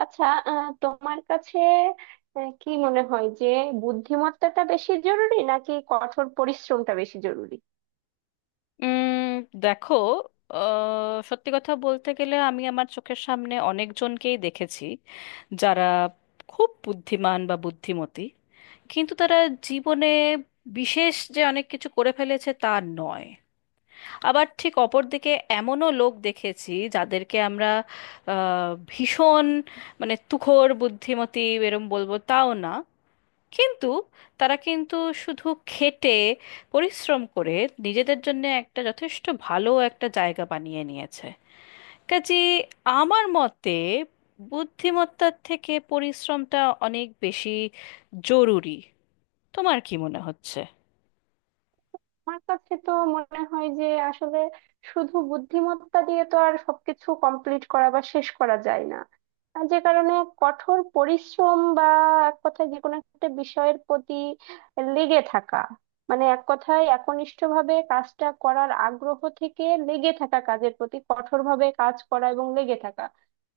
আচ্ছা, তোমার কাছে কি মনে হয় যে বুদ্ধিমত্তাটা বেশি জরুরি নাকি কঠোর পরিশ্রমটা বেশি জরুরি? উম দেখো, সত্যি কথা বলতে গেলে আমি আমার চোখের সামনে অনেকজনকেই দেখেছি যারা খুব বুদ্ধিমান বা বুদ্ধিমতী, কিন্তু তারা জীবনে বিশেষ যে অনেক কিছু করে ফেলেছে তা নয়। আবার ঠিক অপরদিকে এমনও লোক দেখেছি যাদেরকে আমরা ভীষণ মানে তুখোড় বুদ্ধিমতী এরম বলবো তাও না, কিন্তু তারা কিন্তু শুধু খেটে পরিশ্রম করে নিজেদের জন্য একটা যথেষ্ট ভালো একটা জায়গা বানিয়ে নিয়েছে। কাজে আমার মতে বুদ্ধিমত্তার থেকে পরিশ্রমটা অনেক বেশি জরুরি। তোমার কি মনে হচ্ছে? আমার কাছে তো মনে হয় যে আসলে শুধু বুদ্ধিমত্তা দিয়ে তো আর সবকিছু কমপ্লিট করা বা শেষ করা যায় না। আর যে কারণে কঠোর পরিশ্রম বা এক কথায় যে কোনো একটা বিষয়ের প্রতি লেগে থাকা, মানে এক কথায় একনিষ্ঠভাবে কাজটা করার আগ্রহ থেকে লেগে থাকা কাজের প্রতি কঠোরভাবে কাজ করা এবং লেগে থাকা,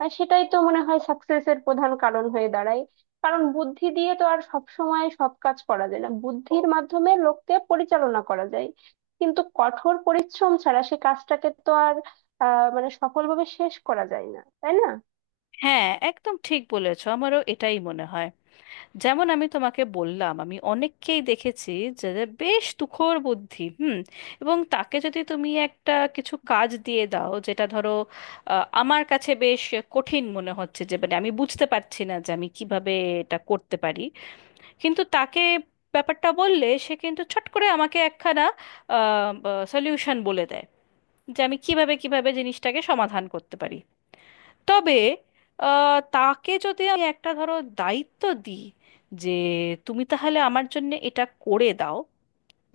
আর সেটাই তো মনে হয় সাকসেসের প্রধান কারণ হয়ে দাঁড়ায়। কারণ বুদ্ধি দিয়ে তো আর সব সময় সব কাজ করা যায় না, বুদ্ধির মাধ্যমে লোককে পরিচালনা করা যায়, কিন্তু কঠোর পরিশ্রম ছাড়া সে কাজটাকে তো আর মানে সফলভাবে শেষ করা যায় না, তাই না? হ্যাঁ, একদম ঠিক বলেছো, আমারও এটাই মনে হয়। যেমন আমি তোমাকে বললাম, আমি অনেককেই দেখেছি যাদের বেশ তুখোড় বুদ্ধি। হুম। এবং তাকে যদি তুমি একটা কিছু কাজ দিয়ে দাও, যেটা ধরো আমার কাছে বেশ কঠিন মনে হচ্ছে, যে মানে আমি বুঝতে পারছি না যে আমি কিভাবে এটা করতে পারি, কিন্তু তাকে ব্যাপারটা বললে সে কিন্তু ছট করে আমাকে একখানা সলিউশন বলে দেয় যে আমি কিভাবে কিভাবে জিনিসটাকে সমাধান করতে পারি। তবে তাকে যদি আমি একটা ধরো দায়িত্ব দিই যে তুমি তাহলে আমার জন্য এটা করে দাও,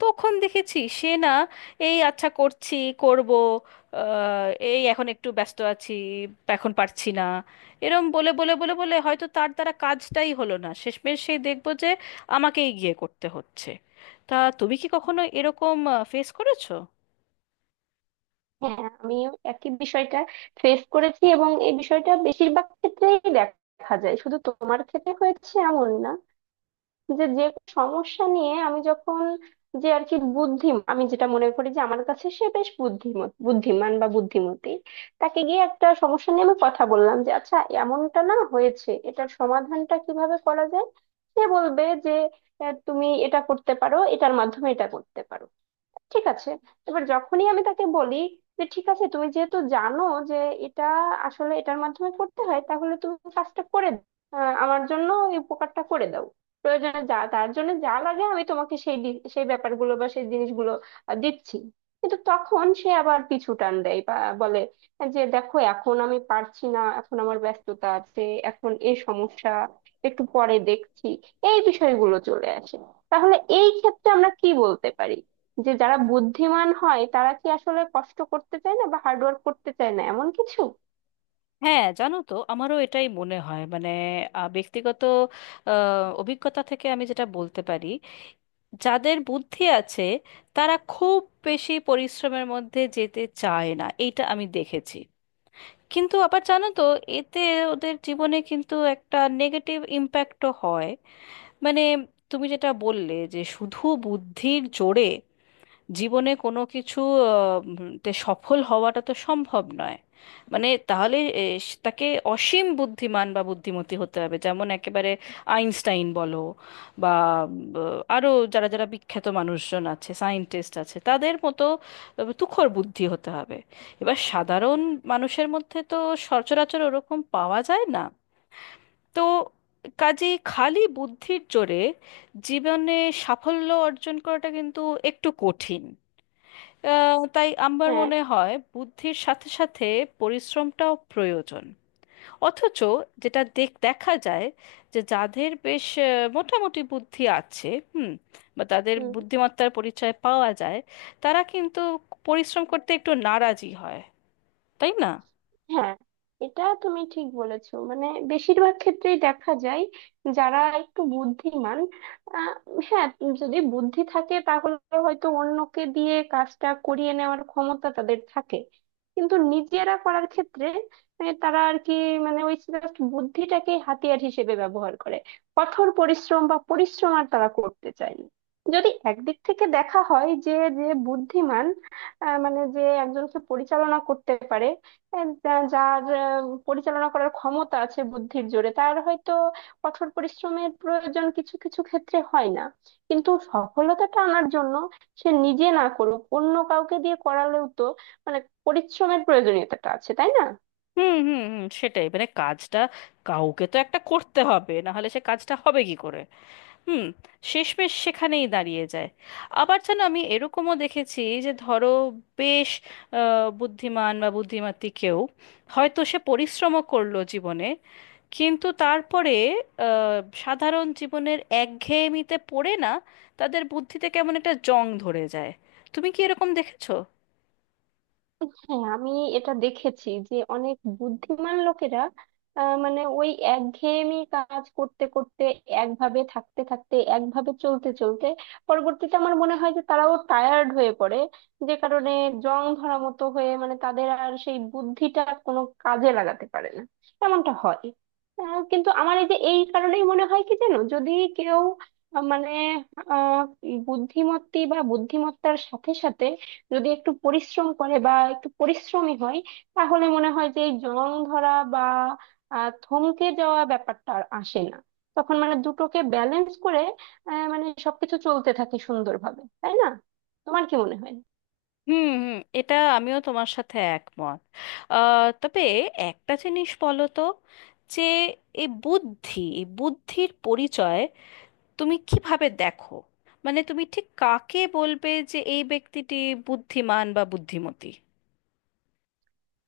তখন দেখেছি সে না, এই আচ্ছা করছি, করব, এই এখন একটু ব্যস্ত আছি, এখন পারছি না, এরম বলে বলে বলে বলে হয়তো তার দ্বারা কাজটাই হলো না, শেষমেশ সেই দেখবো যে আমাকেই গিয়ে করতে হচ্ছে। তা তুমি কি কখনো এরকম ফেস করেছো? হ্যাঁ, আমি একই বিষয়টা ফেস করেছি এবং এই বিষয়টা বেশিরভাগ ক্ষেত্রেই দেখা যায়, শুধু তোমার ক্ষেত্রে হয়েছে এমন না। যে যে সমস্যা নিয়ে আমি যখন, যে আর কি বুদ্ধি, আমি যেটা মনে করি যে আমার কাছে সে বেশ বুদ্ধিমান বা বুদ্ধিমতী, তাকে গিয়ে একটা সমস্যা নিয়ে আমি কথা বললাম যে আচ্ছা এমনটা না হয়েছে, এটার সমাধানটা কিভাবে করা যায়। সে বলবে যে তুমি এটা করতে পারো, এটার মাধ্যমে এটা করতে পারো। ঠিক আছে, এবার যখনই আমি তাকে বলি যে ঠিক আছে তুমি যেহেতু জানো যে এটা আসলে এটার মাধ্যমে করতে হয়, তাহলে তুমি কাজটা করে দাও। আমার জন্য এই উপকারটা করে দাও, প্রয়োজনে যা তার জন্য যা লাগে আমি তোমাকে সেই সেই ব্যাপারগুলো বা সেই জিনিসগুলো দিচ্ছি। কিন্তু তখন সে আবার পিছু টান দেয় বা বলে যে দেখো এখন আমি পারছি না, এখন আমার ব্যস্ততা আছে, এখন এই সমস্যা একটু পরে দেখছি। এই বিষয়গুলো চলে আসে। তাহলে এই ক্ষেত্রে আমরা কি বলতে পারি যে যারা বুদ্ধিমান হয় তারা কি আসলে কষ্ট করতে চায় না বা হার্ড ওয়ার্ক করতে চায় না, এমন কিছু? হ্যাঁ, জানো তো আমারও এটাই মনে হয়। মানে ব্যক্তিগত অভিজ্ঞতা থেকে আমি যেটা বলতে পারি, যাদের বুদ্ধি আছে তারা খুব বেশি পরিশ্রমের মধ্যে যেতে চায় না, এইটা আমি দেখেছি। কিন্তু আবার জানো তো, এতে ওদের জীবনে কিন্তু একটা নেগেটিভ ইম্প্যাক্টও হয়। মানে তুমি যেটা বললে যে শুধু বুদ্ধির জোরে জীবনে কোনো কিছু তে সফল হওয়াটা তো সম্ভব নয়। মানে তাহলে তাকে অসীম বুদ্ধিমান বা বুদ্ধিমতী হতে হবে, যেমন একেবারে আইনস্টাইন বলো, বা আরো যারা যারা বিখ্যাত মানুষজন আছে, সায়েন্টিস্ট আছে, তাদের মতো তুখর বুদ্ধি হতে হবে। এবার সাধারণ মানুষের মধ্যে তো সচরাচর ওরকম পাওয়া যায় না। তো কাজে খালি বুদ্ধির জোরে জীবনে সাফল্য অর্জন করাটা কিন্তু একটু কঠিন। তাই আমার হ্যাঁ। মনে হয় বুদ্ধির সাথে সাথে পরিশ্রমটাও প্রয়োজন। অথচ যেটা দেখা যায় যে যাদের বেশ মোটামুটি বুদ্ধি আছে, হুম, বা তাদের হুম। বুদ্ধিমত্তার পরিচয় পাওয়া যায়, তারা কিন্তু পরিশ্রম করতে একটু নারাজি হয়, তাই না? হ্যাঁ, এটা তুমি ঠিক বলেছো, মানে বেশিরভাগ ক্ষেত্রেই দেখা যায় যারা একটু বুদ্ধিমান, আহ, হ্যাঁ, যদি বুদ্ধি থাকে তাহলে হয়তো অন্যকে দিয়ে কাজটা করিয়ে নেওয়ার ক্ষমতা তাদের থাকে, কিন্তু নিজেরা করার ক্ষেত্রে, মানে তারা আর কি, মানে ওই জাস্ট বুদ্ধিটাকে হাতিয়ার হিসেবে ব্যবহার করে, কঠোর পরিশ্রম বা পরিশ্রম আর তারা করতে চায় না। যদি একদিক থেকে দেখা হয় যে, যে বুদ্ধিমান মানে যে একজনকে পরিচালনা করতে পারে, এ, যার পরিচালনা করার ক্ষমতা আছে বুদ্ধির জোরে, তার হয়তো কঠোর পরিশ্রমের প্রয়োজন কিছু কিছু ক্ষেত্রে হয় না। কিন্তু সফলতাটা আনার জন্য সে নিজে না করুক, অন্য কাউকে দিয়ে করালেও তো মানে পরিশ্রমের প্রয়োজনীয়তাটা আছে, তাই না? হুম, হুম, হুম, সেটাই। মানে কাজটা কাউকে তো একটা করতে হবে, না হলে সে কাজটা হবে কি করে? হুম। শেষমেশ সেখানেই দাঁড়িয়ে যায়। আবার যেন আমি এরকমও দেখেছি যে ধরো বেশ বুদ্ধিমান বা বুদ্ধিমতী কেউ হয়তো সে পরিশ্রমও করলো জীবনে, কিন্তু তারপরে আহ, সাধারণ জীবনের একঘেয়েমিতে পড়ে না, তাদের বুদ্ধিতে কেমন একটা জং ধরে যায়। তুমি কি এরকম দেখেছো? হ্যাঁ, আমি এটা দেখেছি যে অনেক বুদ্ধিমান লোকেরা মানে ওই একঘেয়েমি কাজ করতে করতে, একভাবে থাকতে থাকতে, একভাবে চলতে চলতে পরবর্তীতে আমার মনে হয় যে তারাও টায়ার্ড হয়ে পড়ে। যে কারণে জং ধরা মতো হয়ে, মানে তাদের আর সেই বুদ্ধিটা কোনো কাজে লাগাতে পারে না, এমনটা হয়। কিন্তু আমার এই যে এই কারণেই মনে হয় কি জানো, যদি কেউ আহ, মানে আহ বুদ্ধিমত্তি বা বুদ্ধিমত্তার সাথে সাথে যদি একটু পরিশ্রম করে বা একটু পরিশ্রমী হয়, তাহলে মনে হয় যে এই জং ধরা বা থমকে যাওয়া ব্যাপারটা আর আসে না। তখন মানে দুটোকে ব্যালেন্স করে মানে সবকিছু চলতে থাকে সুন্দরভাবে, তাই না? তোমার কি মনে হয়? হুম, হুম, এটা আমিও তোমার সাথে একমত। তবে একটা জিনিস বলো তো, যে এই বুদ্ধি, এই বুদ্ধির পরিচয় তুমি কিভাবে দেখো? মানে তুমি ঠিক কাকে বলবে যে এই ব্যক্তিটি বুদ্ধিমান বা বুদ্ধিমতী?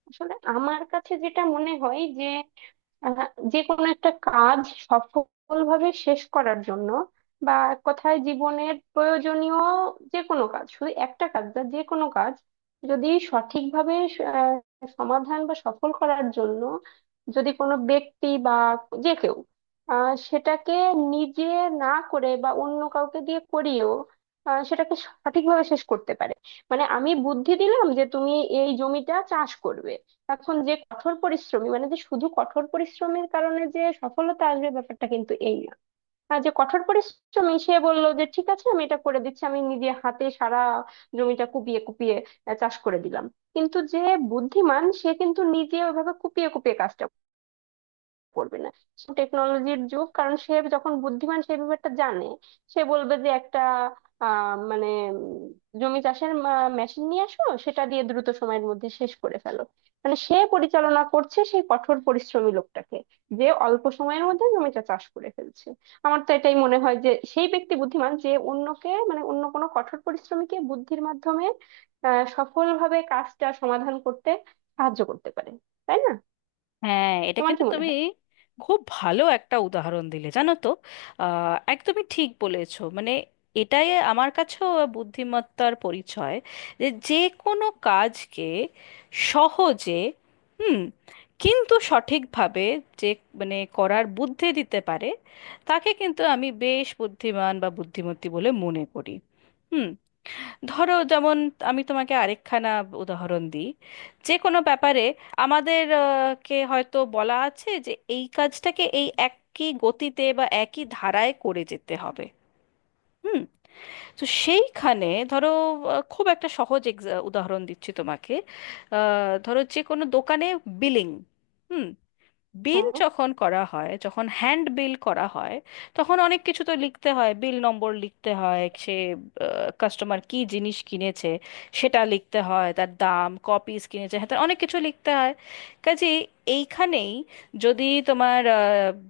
আসলে আমার কাছে যেটা মনে হয় যে আহ, যে কোনো একটা কাজ সফলভাবে শেষ করার জন্য বা এক কথায় জীবনের প্রয়োজনীয় যে কোনো কাজ, শুধু একটা কাজ না, যে কোনো কাজ যদি সঠিকভাবে সমাধান বা সফল করার জন্য, যদি কোনো ব্যক্তি বা যে কেউ সেটাকে নিজে না করে বা অন্য কাউকে দিয়ে করিয়েও সেটাকে সঠিকভাবে শেষ করতে পারে। মানে আমি বুদ্ধি দিলাম যে তুমি এই জমিটা চাষ করবে, এখন যে কঠোর পরিশ্রমী, মানে যে শুধু কঠোর পরিশ্রমের কারণে যে সফলতা আসবে ব্যাপারটা কিন্তু এই না। আর যে কঠোর পরিশ্রমী সে বললো যে ঠিক আছে আমি এটা করে দিচ্ছি, আমি নিজে হাতে সারা জমিটা কুপিয়ে কুপিয়ে চাষ করে দিলাম। কিন্তু যে বুদ্ধিমান সে কিন্তু নিজে ওইভাবে কুপিয়ে কুপিয়ে কাজটা করবে না, টেকনোলজির যুগ, কারণ সে যখন বুদ্ধিমান সেই ব্যাপারটা জানে। সে বলবে যে একটা আহ মানে জমি চাষের মেশিন নিয়ে আসো, সেটা দিয়ে দ্রুত সময়ের মধ্যে শেষ করে ফেলো। মানে সে পরিচালনা করছে সেই কঠোর পরিশ্রমী লোকটাকে, যে অল্প সময়ের মধ্যে জমিটা চাষ করে ফেলছে। আমার তো এটাই মনে হয় যে সেই ব্যক্তি বুদ্ধিমান যে অন্যকে, মানে অন্য কোনো কঠোর পরিশ্রমীকে বুদ্ধির মাধ্যমে সফলভাবে কাজটা সমাধান করতে সাহায্য করতে পারে, তাই না? হ্যাঁ, এটা তোমার কি কিন্তু মনে তুমি হয়? খুব ভালো একটা উদাহরণ দিলে, জানো তো। একদমই ঠিক বলেছো। মানে এটাই আমার কাছেও বুদ্ধিমত্তার পরিচয়, যে যে কোনো কাজকে সহজে, হুম, কিন্তু সঠিকভাবে, যে মানে করার বুদ্ধি দিতে পারে, তাকে কিন্তু আমি বেশ বুদ্ধিমান বা বুদ্ধিমতী বলে মনে করি। হুম। ধরো যেমন আমি তোমাকে আরেকখানা উদাহরণ দিই। যে কোনো ব্যাপারে আমাদের কে হয়তো বলা আছে যে এই কাজটাকে এই একই গতিতে বা একই ধারায় করে যেতে হবে। হুম। তো সেইখানে ধরো, খুব একটা সহজ উদাহরণ দিচ্ছি তোমাকে। ধরো যে কোনো দোকানে বিলিং, বিল হ্যাঁ। যখন করা হয়, যখন হ্যান্ড বিল করা হয়, তখন অনেক কিছু তো লিখতে হয়, বিল নম্বর লিখতে হয়, সে কাস্টমার কি জিনিস কিনেছে সেটা লিখতে হয়, তার দাম, ক পিস কিনেছে, হ্যাঁ, তার অনেক কিছু লিখতে হয়। কাজে এইখানেই যদি তোমার আহ,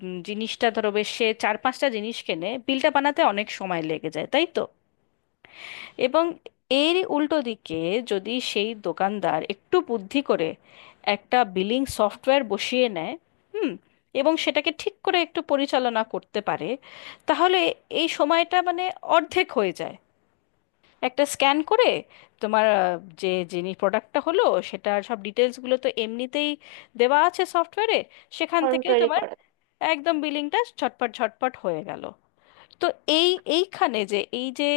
উম, জিনিসটা ধরো বেশ, সে চার পাঁচটা জিনিস কেনে, বিলটা বানাতে অনেক সময় লেগে যায়, তাই তো? এবং এর উল্টো দিকে যদি সেই দোকানদার একটু বুদ্ধি করে একটা বিলিং সফটওয়্যার বসিয়ে নেয়, হুম, এবং সেটাকে ঠিক করে একটু পরিচালনা করতে পারে, তাহলে এই সময়টা মানে অর্ধেক হয়ে যায়। একটা স্ক্যান করে তোমার, যে যিনি প্রোডাক্টটা হলো সেটার সব ডিটেলসগুলো তো এমনিতেই দেওয়া আছে সফটওয়্যারে, সেখান ফর্ম থেকে তৈরি তোমার করা থাকে। একদম বিলিংটা ঝটপট ঝটপট হয়ে গেল। তো এই এইখানে যে এই যে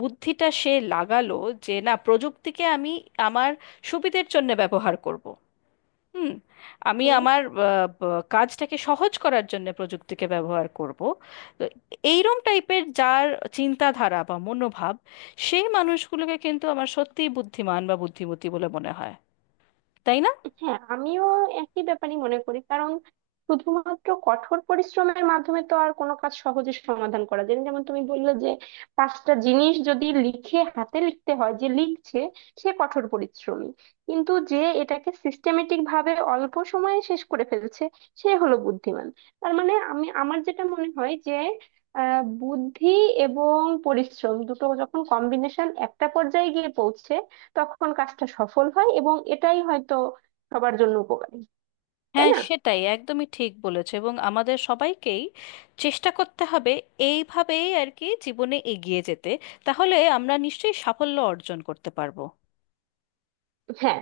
বুদ্ধিটা সে লাগালো, যে না, প্রযুক্তিকে আমি আমার সুবিধের জন্য ব্যবহার করব। হুম। আমি হুম। আমার কাজটাকে সহজ করার জন্য প্রযুক্তিকে ব্যবহার করব। তো এইরম টাইপের যার চিন্তাধারা বা মনোভাব, সেই মানুষগুলোকে কিন্তু আমার সত্যিই বুদ্ধিমান বা বুদ্ধিমতী বলে মনে হয়, তাই না? হ্যাঁ, আমিও একই ব্যাপারই মনে করি, কারণ শুধুমাত্র কঠোর পরিশ্রমের মাধ্যমে তো আর কোনো কাজ সহজে সমাধান করা যায় না। যেমন তুমি বললে যে 5টা জিনিস যদি লিখে, হাতে লিখতে হয়, যে লিখছে সে কঠোর পরিশ্রমী, কিন্তু যে এটাকে সিস্টেমেটিক ভাবে অল্প সময়ে শেষ করে ফেলছে সে হলো বুদ্ধিমান। তার মানে আমি, আমার যেটা মনে হয় যে বুদ্ধি এবং পরিশ্রম দুটো যখন কম্বিনেশন একটা পর্যায়ে গিয়ে পৌঁছে, তখন কাজটা সফল হয় এবং এটাই হয়তো সবার জন্য উপকারী, তাই হ্যাঁ, না? সেটাই, একদমই ঠিক বলেছে, এবং আমাদের সবাইকেই চেষ্টা করতে হবে এইভাবেই আর কি জীবনে এগিয়ে যেতে। তাহলে আমরা নিশ্চয়ই সাফল্য অর্জন করতে পারবো। হ্যাঁ।